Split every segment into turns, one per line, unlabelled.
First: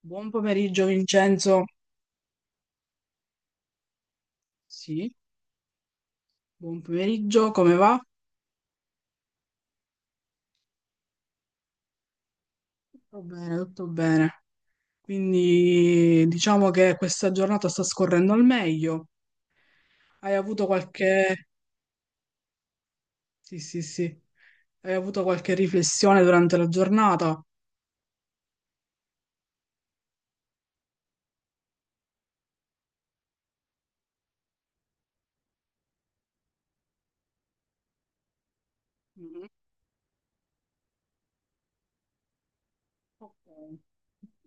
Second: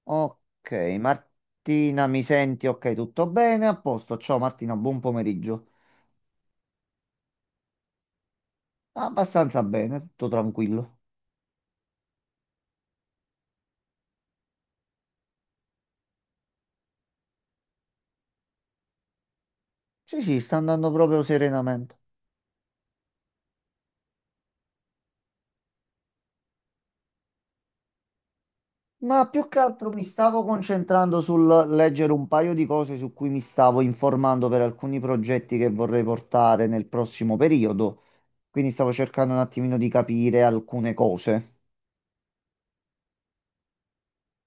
Buon
Ok,
pomeriggio Vincenzo.
Martina, mi senti? Ok, tutto bene? A posto. Ciao Martina, buon
Sì,
pomeriggio.
buon pomeriggio, come va?
Abbastanza bene, tutto tranquillo.
Tutto bene, tutto bene. Quindi diciamo che questa giornata sta scorrendo al meglio.
Sì,
Hai
sì, sta
avuto
andando
qualche...
proprio serenamente.
Sì, sì, sì. Hai avuto qualche riflessione durante la giornata?
Ma più che altro mi stavo concentrando sul leggere un paio di cose su cui mi stavo informando per alcuni progetti che vorrei portare nel prossimo periodo. Quindi stavo cercando un
Mhm.
attimino di capire alcune cose.
Ok.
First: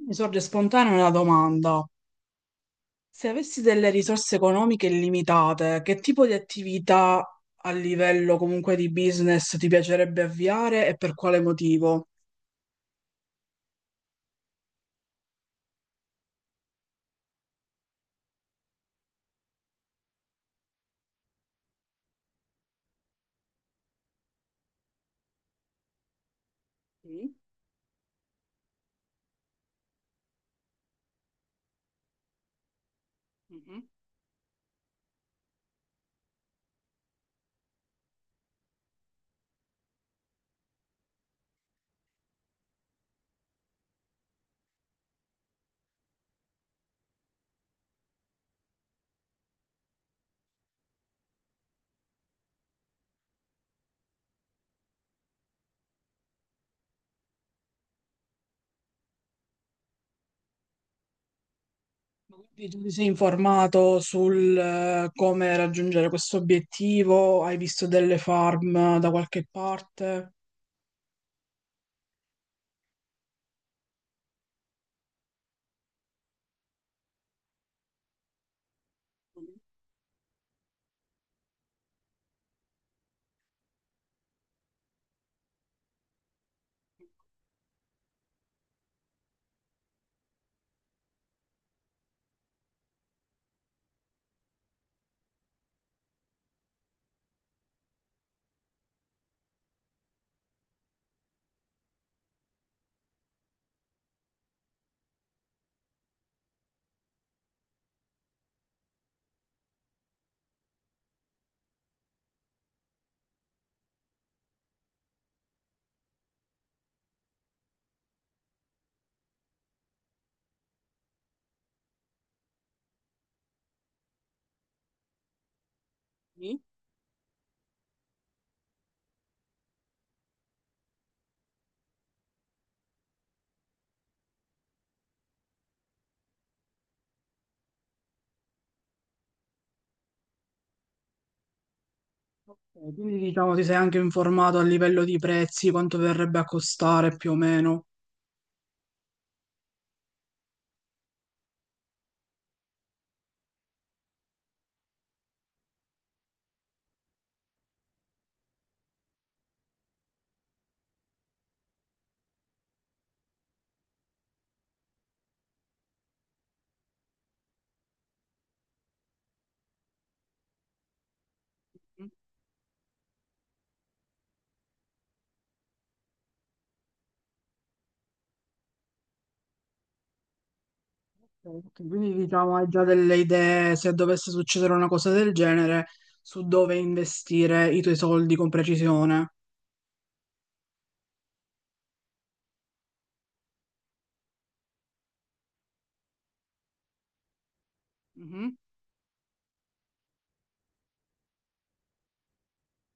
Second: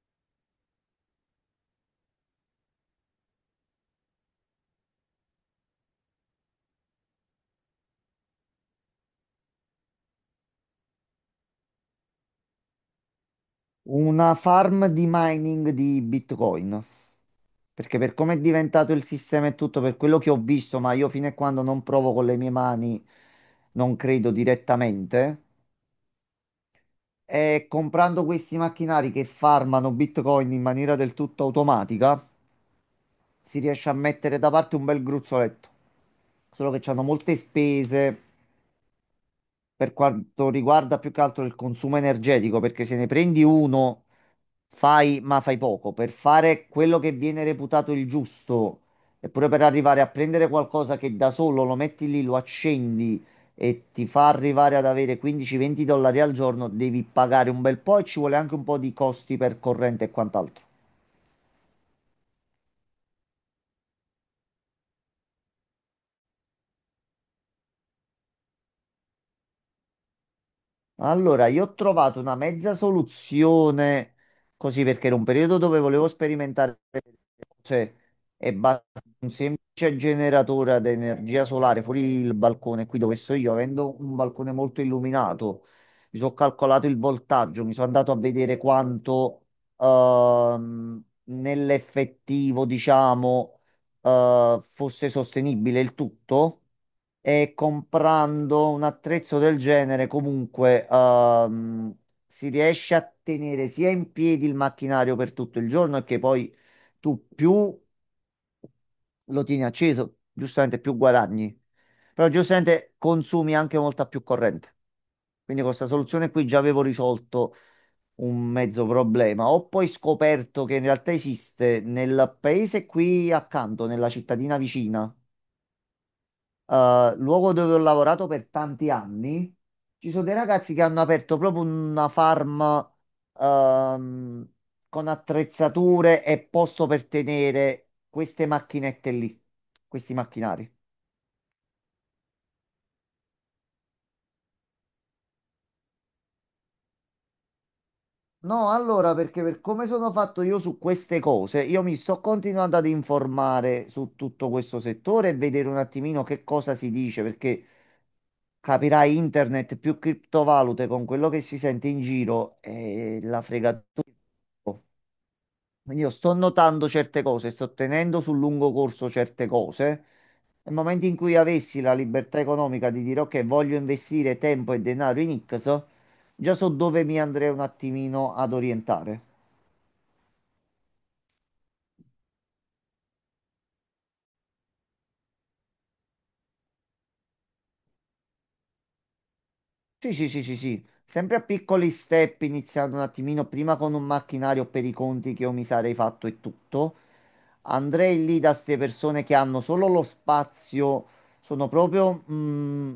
Mi sorge spontanea una domanda. Se avessi delle risorse economiche illimitate, che tipo di attività a livello comunque di business ti piacerebbe avviare e per quale motivo?
Una farm di mining di Bitcoin. Perché per come è diventato il sistema e tutto, per quello che ho visto, ma io fino a quando non provo con le mie mani, non credo direttamente,
Sì.
è comprando questi macchinari che farmano Bitcoin in maniera del tutto automatica, si
Mhm.
riesce a mettere da parte un bel gruzzoletto. Solo che hanno molte spese per quanto riguarda più che altro il consumo energetico, perché se ne prendi uno, fai, ma fai poco. Per fare quello che viene reputato il giusto, eppure per arrivare a prendere qualcosa che da solo lo metti lì, lo accendi e ti fa arrivare ad avere 15-20 dollari al giorno, devi pagare un bel po' e ci vuole anche un po' di costi per corrente e quant'altro.
Ma quindi tu ti sei informato sul come raggiungere questo obiettivo? Hai visto delle farm da qualche parte?
Allora, io ho trovato una mezza soluzione, così perché era un periodo dove volevo sperimentare cioè, e basta un semplice generatore ad energia solare fuori il balcone, qui dove sto io, avendo un balcone molto illuminato, mi sono calcolato il voltaggio, mi sono andato a vedere quanto nell'effettivo, diciamo, fosse sostenibile il tutto e comprando un attrezzo del genere comunque si riesce a tenere sia in piedi il macchinario per tutto il giorno e che poi tu più lo tieni acceso, giustamente più guadagni, però giustamente consumi anche molta più corrente. Quindi con questa soluzione qui già avevo risolto un mezzo problema. Ho poi scoperto che in realtà esiste nel paese qui accanto, nella cittadina vicina,
Sì.
luogo dove ho lavorato per tanti anni, ci sono dei ragazzi che hanno aperto proprio una farm ehm, con attrezzature e posto per tenere queste macchinette lì, questi macchinari.
Ok, quindi diciamo ti sei anche informato a livello di prezzi, quanto verrebbe a costare più o meno.
No, allora, perché per come sono fatto io su queste cose, io mi sto continuando ad informare su tutto questo settore e vedere un attimino che cosa si dice, perché capirai, internet più criptovalute con quello che si sente in giro e la fregatura. Quindi io sto notando certe cose, sto tenendo sul lungo corso certe cose. Nel momento in cui avessi la
Mhm.
libertà economica di dire ok, voglio investire tempo e denaro in X, già so dove mi andrei un attimino ad orientare.
Ok, quindi diciamo hai già delle idee se dovesse succedere una cosa del genere su dove investire i tuoi soldi con precisione.
Sì, sì, sì, sì, sì. Sempre a piccoli step, iniziando un attimino prima con un macchinario per i conti che io mi sarei fatto e tutto. Andrei lì da
Mhm.
queste persone che hanno solo lo spazio, sono proprio...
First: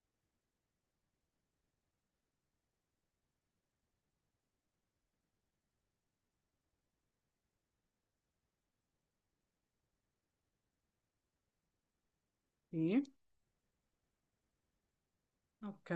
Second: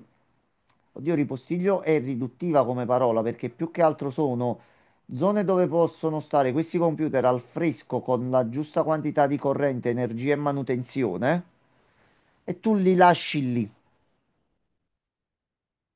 oddio, ripostiglio è riduttiva come parola perché più che altro sono zone dove possono stare questi computer al fresco con la giusta quantità di corrente, energia e manutenzione e tu li
Sì.
lasci lì.
Ok,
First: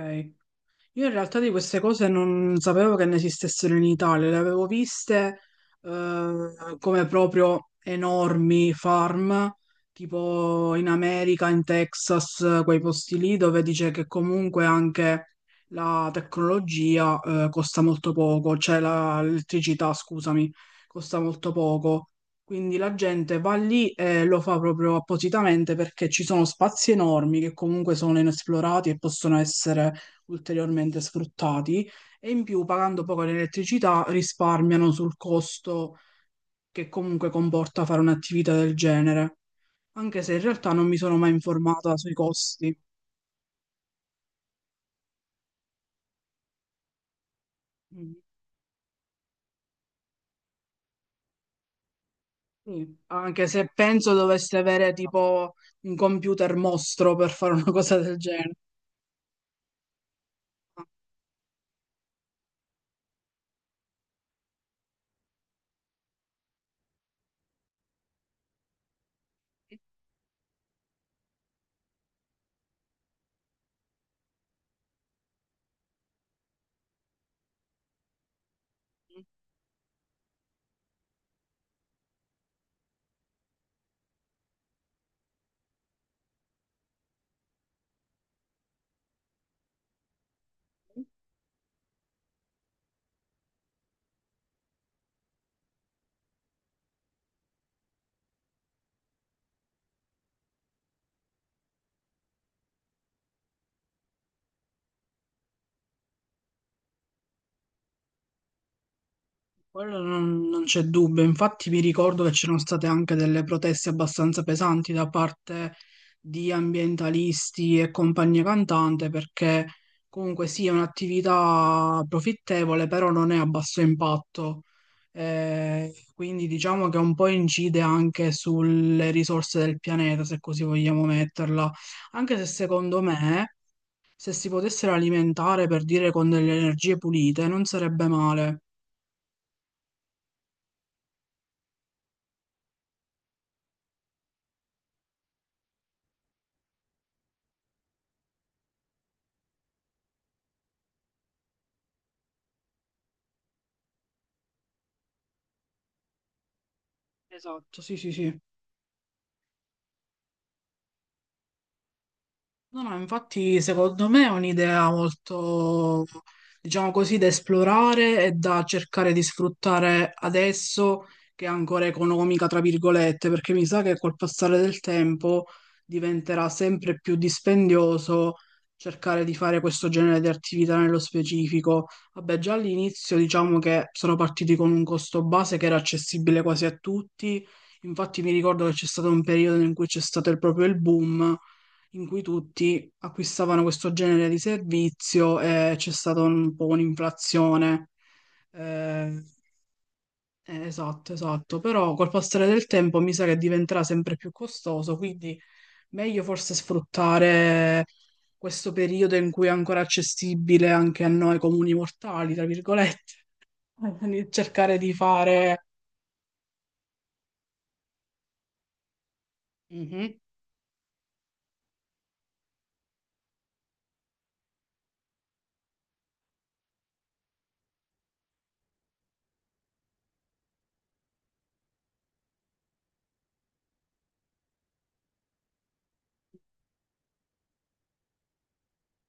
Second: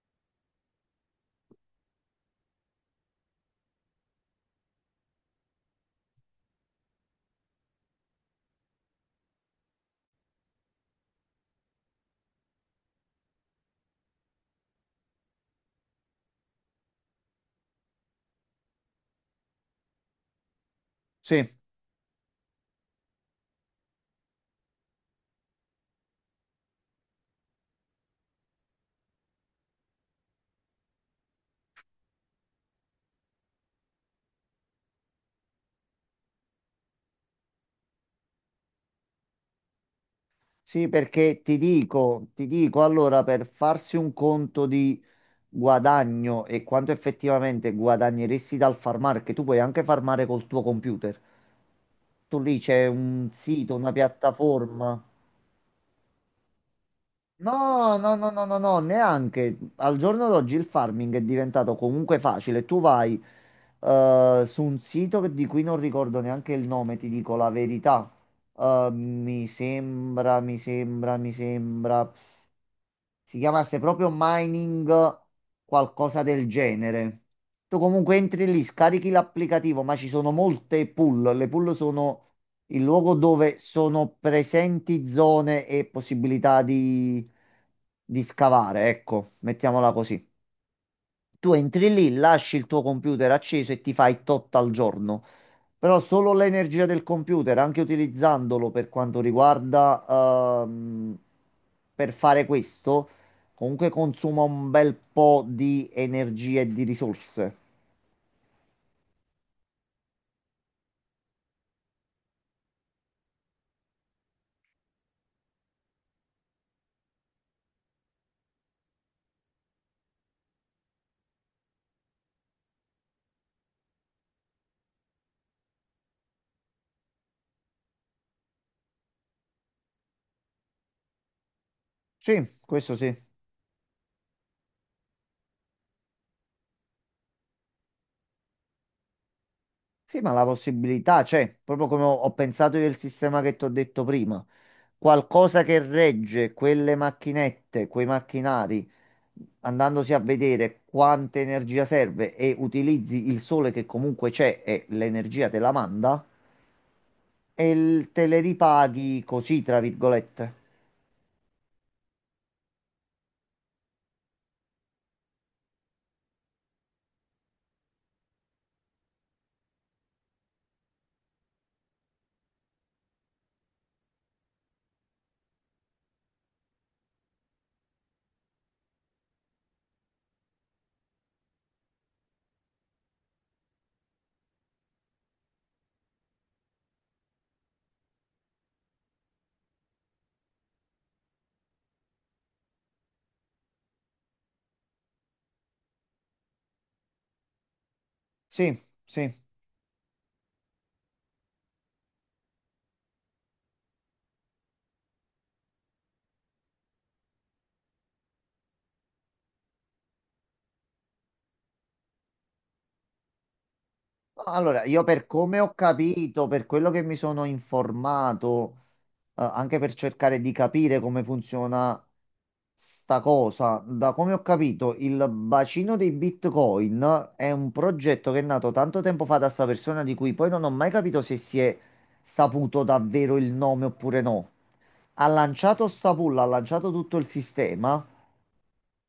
io in realtà di queste cose non sapevo che ne esistessero in Italia, le avevo viste eh, come proprio enormi farm, tipo in America, in Texas, quei posti lì dove dice che comunque anche la tecnologia costa molto poco, cioè l'elettricità, scusami, costa
Sì,
molto poco. Quindi la gente va lì e lo fa proprio appositamente perché ci sono spazi enormi che comunque sono inesplorati e possono essere ulteriormente sfruttati e in più pagando poco l'elettricità risparmiano sul costo che comunque comporta fare un'attività del genere, anche se in realtà non
sì,
mi sono mai
perché ti
informata sui
dico, ti
costi.
dico, allora per farsi un conto di... guadagno e quanto effettivamente
Mm,
guadagneresti dal farmare, che tu puoi anche farmare col tuo computer. Tu lì c'è
sì.
un
Anche se
sito, una
penso doveste avere
piattaforma.
tipo un computer mostro per fare una
No,
cosa
no,
del
no, no,
genere.
no, no, neanche. Al giorno d'oggi il farming è diventato comunque facile. Tu vai su un sito di cui non ricordo neanche il nome, ti dico la verità. Mi sembra si chiamasse proprio mining, qualcosa del genere. Tu comunque entri lì, scarichi l'applicativo, ma ci sono molte pool. Le pool sono il luogo dove sono presenti zone e possibilità di scavare, ecco, mettiamola così. Tu entri lì, lasci il tuo computer acceso e ti fai tot al giorno. Però solo l'energia del computer, anche utilizzandolo per quanto riguarda per fare questo, comunque consuma un bel po' di energia e di risorse.
Quello non c'è dubbio, infatti mi ricordo che c'erano state anche delle proteste abbastanza pesanti da parte di ambientalisti e compagnia cantante perché comunque sì è un'attività profittevole però non è a basso impatto, quindi diciamo che un po' incide anche sulle risorse del pianeta se così vogliamo metterla, anche se
Sì, questo
secondo
sì.
me se si potessero alimentare per dire con delle energie pulite non sarebbe male.
Sì, ma la possibilità c'è, proprio come ho pensato io il sistema che ti ho detto prima. Qualcosa che regge quelle macchinette, quei macchinari, andandosi a vedere quanta energia serve e utilizzi il sole che comunque c'è e l'energia te la manda e
Esatto, sì, sì,
te
sì.
le ripaghi così, tra virgolette.
No, no, infatti secondo me è un'idea molto, diciamo così, da esplorare e da cercare di sfruttare adesso che è ancora economica, tra virgolette, perché mi sa che col passare del tempo diventerà sempre più dispendioso cercare di fare questo genere di attività nello specifico. Vabbè, già all'inizio diciamo che sono partiti con un costo base che era accessibile quasi a tutti, infatti mi ricordo che c'è stato un periodo in cui c'è stato proprio il boom in cui tutti acquistavano questo genere di servizio e c'è stata un po' un'inflazione.
Sì,
Eh,
sì.
esatto, esatto. Però col passare del tempo mi sa che diventerà sempre più costoso, quindi meglio forse sfruttare questo periodo in cui è ancora accessibile anche a noi comuni mortali, tra virgolette. Quindi cercare
Allora,
di
io per come
fare...
ho capito, per quello che mi sono informato, anche per
Mhm.
cercare di capire come funziona sta cosa, da come ho capito, il bacino dei Bitcoin è un progetto che è nato tanto tempo fa da sta persona di cui poi non ho mai capito se si è saputo davvero il nome oppure no. Ha lanciato sta pool, ha lanciato tutto il sistema.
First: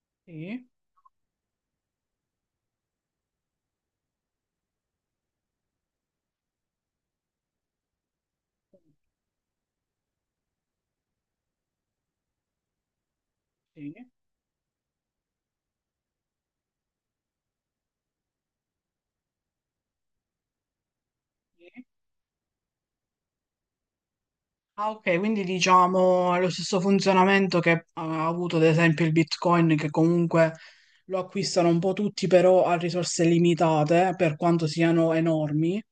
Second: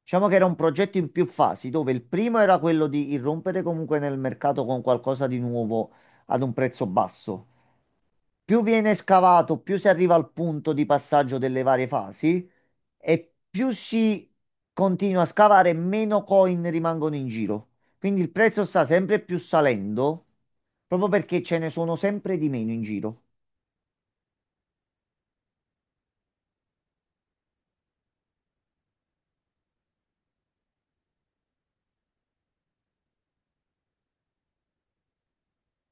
Diciamo che era un
Sì,
progetto in più fasi, dove il primo era quello di irrompere comunque nel mercato con qualcosa di nuovo ad un prezzo basso. Più viene scavato, più si arriva al punto di passaggio delle varie fasi e più
sì,
si continua a scavare, meno coin rimangono in giro. Quindi il prezzo sta sempre più salendo, proprio perché ce ne
sì.
sono sempre di meno in giro.
Ah, ok, quindi diciamo ha lo stesso funzionamento che ha avuto ad esempio il Bitcoin, che comunque lo acquistano un po' tutti, però a risorse limitate, per quanto siano enormi.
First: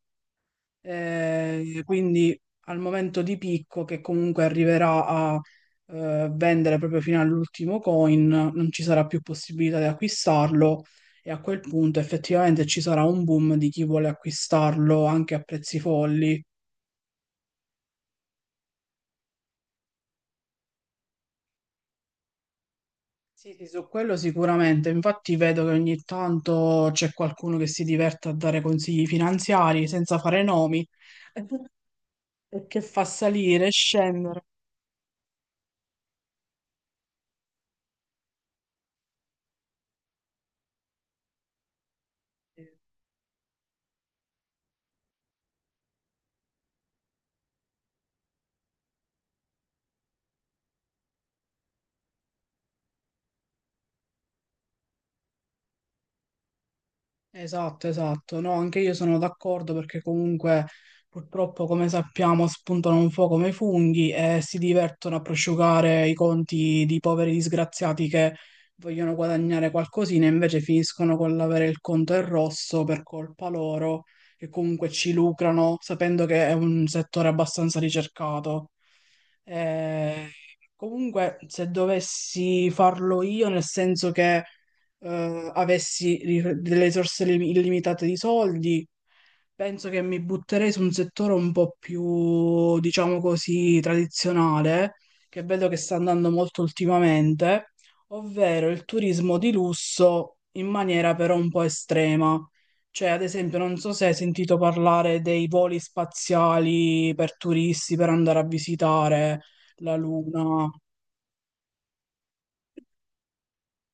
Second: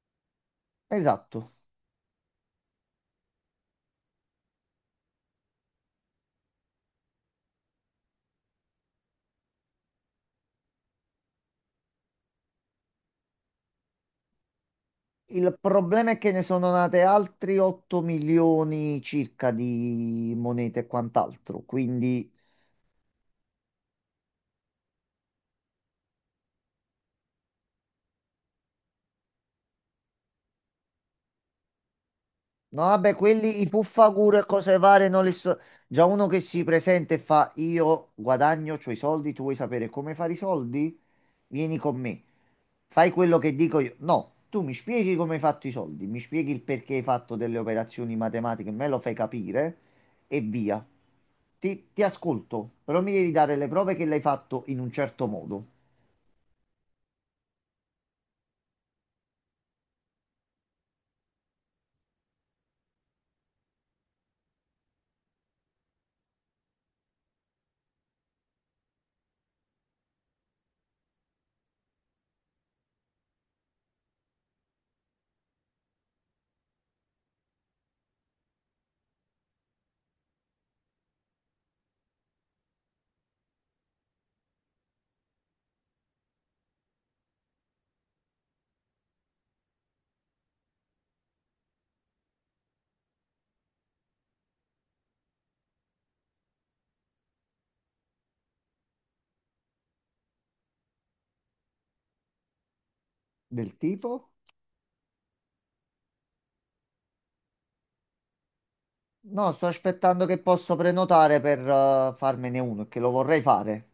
Esatto.
Quindi al momento di picco, che comunque arriverà a vendere proprio fino all'ultimo coin, non ci sarà più possibilità di acquistarlo e a quel punto effettivamente ci sarà un boom di chi vuole acquistarlo anche a
Il
prezzi
problema è che ne
folli.
sono nate altri 8 milioni circa di monete e quant'altro, quindi
Sì, sì, su quello sicuramente. Infatti vedo che ogni tanto c'è qualcuno che si diverte a dare consigli finanziari senza fare nomi e che
no,
fa
vabbè, quelli i
salire e
fuffaguru
scendere.
e cose varie non li so. Già uno che si presenta e fa io guadagno, c'ho i soldi, tu vuoi sapere come fare i soldi? Vieni con me. Fai quello che dico io. No, tu mi spieghi come hai fatto i soldi, mi spieghi il perché hai fatto delle operazioni matematiche, me lo fai capire e via. Ti ascolto, però mi devi dare le prove che l'hai fatto in un certo modo.
Esatto, esatto. No, anche io sono d'accordo perché comunque purtroppo, come sappiamo, spuntano un po' come i funghi e si divertono a prosciugare i conti di poveri disgraziati che vogliono guadagnare qualcosina e invece finiscono con l'avere il conto in rosso per colpa loro, che comunque ci lucrano, sapendo che è un settore abbastanza ricercato. Eh, Comunque, se dovessi farlo io, nel senso che avessi delle risorse illimitate di soldi, penso che mi butterei su un settore un po' più, diciamo così, tradizionale, che vedo che sta andando molto ultimamente, ovvero il turismo di lusso in maniera però un po' estrema. Cioè, ad esempio, non
Del
so se hai
tipo?
sentito parlare dei voli spaziali per turisti per andare a visitare
No, sto
la
aspettando che
Luna.
posso prenotare per farmene uno, che lo vorrei fare.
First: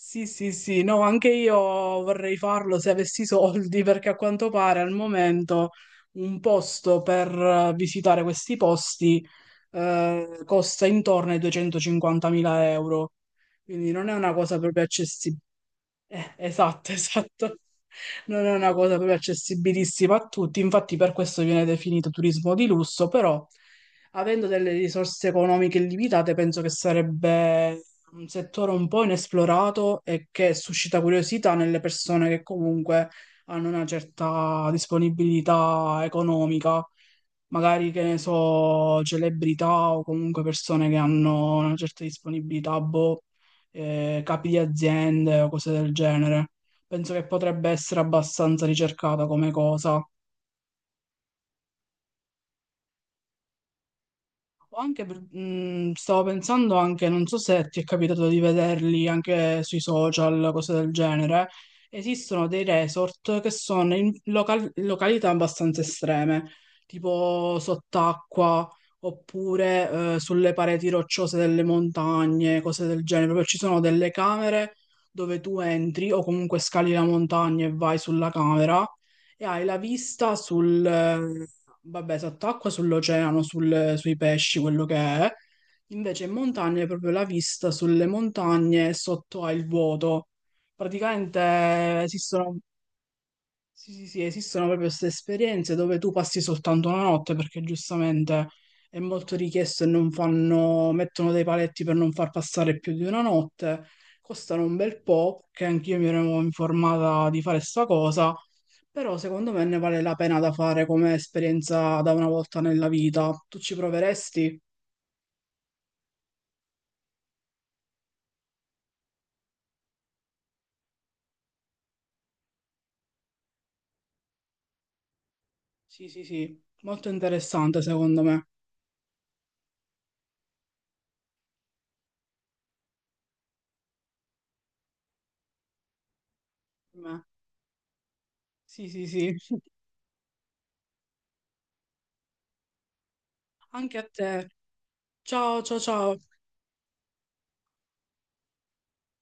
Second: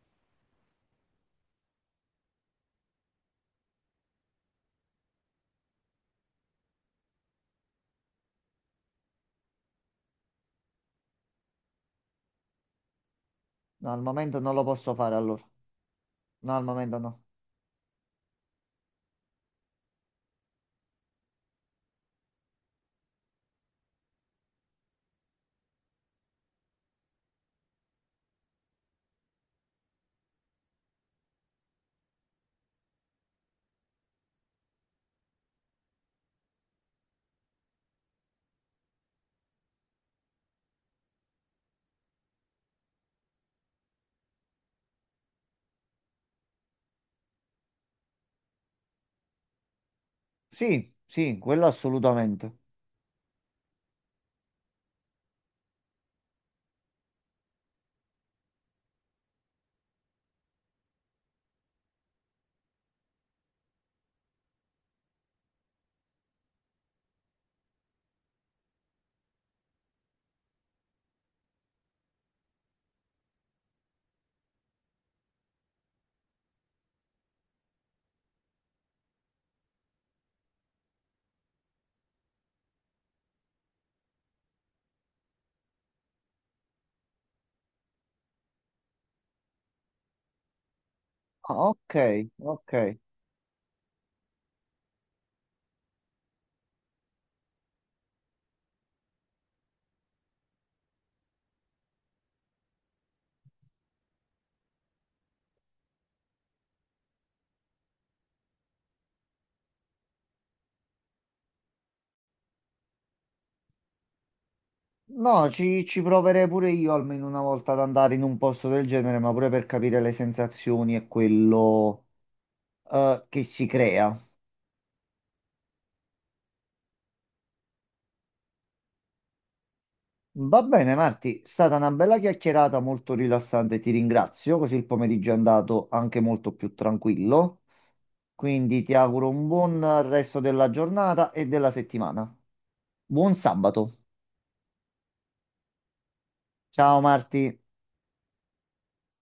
Sì, sì, sì, no, anche io vorrei farlo se avessi i soldi, perché a quanto pare al momento un posto per visitare questi posti costa intorno ai 250.000 euro, quindi
No, al
non è una
momento non
cosa
lo
proprio.
posso fare allora. No, al
Esatto,
momento no.
esatto. Non è una cosa proprio accessibilissima a tutti, infatti per questo viene definito turismo di lusso, però avendo delle risorse economiche limitate, penso che sarebbe un settore un po' inesplorato e che suscita curiosità nelle persone che comunque hanno una certa disponibilità economica magari che ne so, celebrità o comunque persone che hanno una certa disponibilità, boh, capi di aziende o cose del genere. Penso che potrebbe essere abbastanza ricercata come cosa.
Sì, sì, quello assolutamente.
O anche, stavo pensando anche, non so se ti è capitato di vederli anche sui social, cose del genere, esistono dei resort che sono in località abbastanza estreme, tipo sott'acqua oppure sulle pareti rocciose delle montagne, cose del genere. Proprio ci sono delle camere dove tu entri o comunque scali la montagna e vai sulla camera e hai la vista, vabbè, sott'acqua, sull'oceano, sui pesci, quello che è. Invece in montagna hai proprio la vista sulle montagne e sotto hai il vuoto.
Ah, ok,
Praticamente esistono.
ok.
Sì, sì, sì, esistono proprio queste esperienze dove tu passi soltanto una notte perché giustamente è molto richiesto e non fanno, mettono dei paletti per non far passare più di una notte, costano un bel po', che anch'io mi ero informata di fare sta cosa, però secondo me ne vale la pena da fare come esperienza da una volta nella vita. Tu ci proveresti?
No, ci proverei pure io almeno una volta ad andare in un posto del genere, ma pure per capire le sensazioni e quello che si crea.
Sì, sì, sì, molto interessante secondo me.
Va bene, Marti, è stata una bella chiacchierata molto rilassante, ti ringrazio, così il pomeriggio è andato anche molto più
Me.
tranquillo. Quindi
Sì,
ti
sì,
auguro
sì.
un buon resto della giornata e della settimana. Buon
Anche
sabato.
a te. Ciao, ciao, ciao.
Ciao Marti.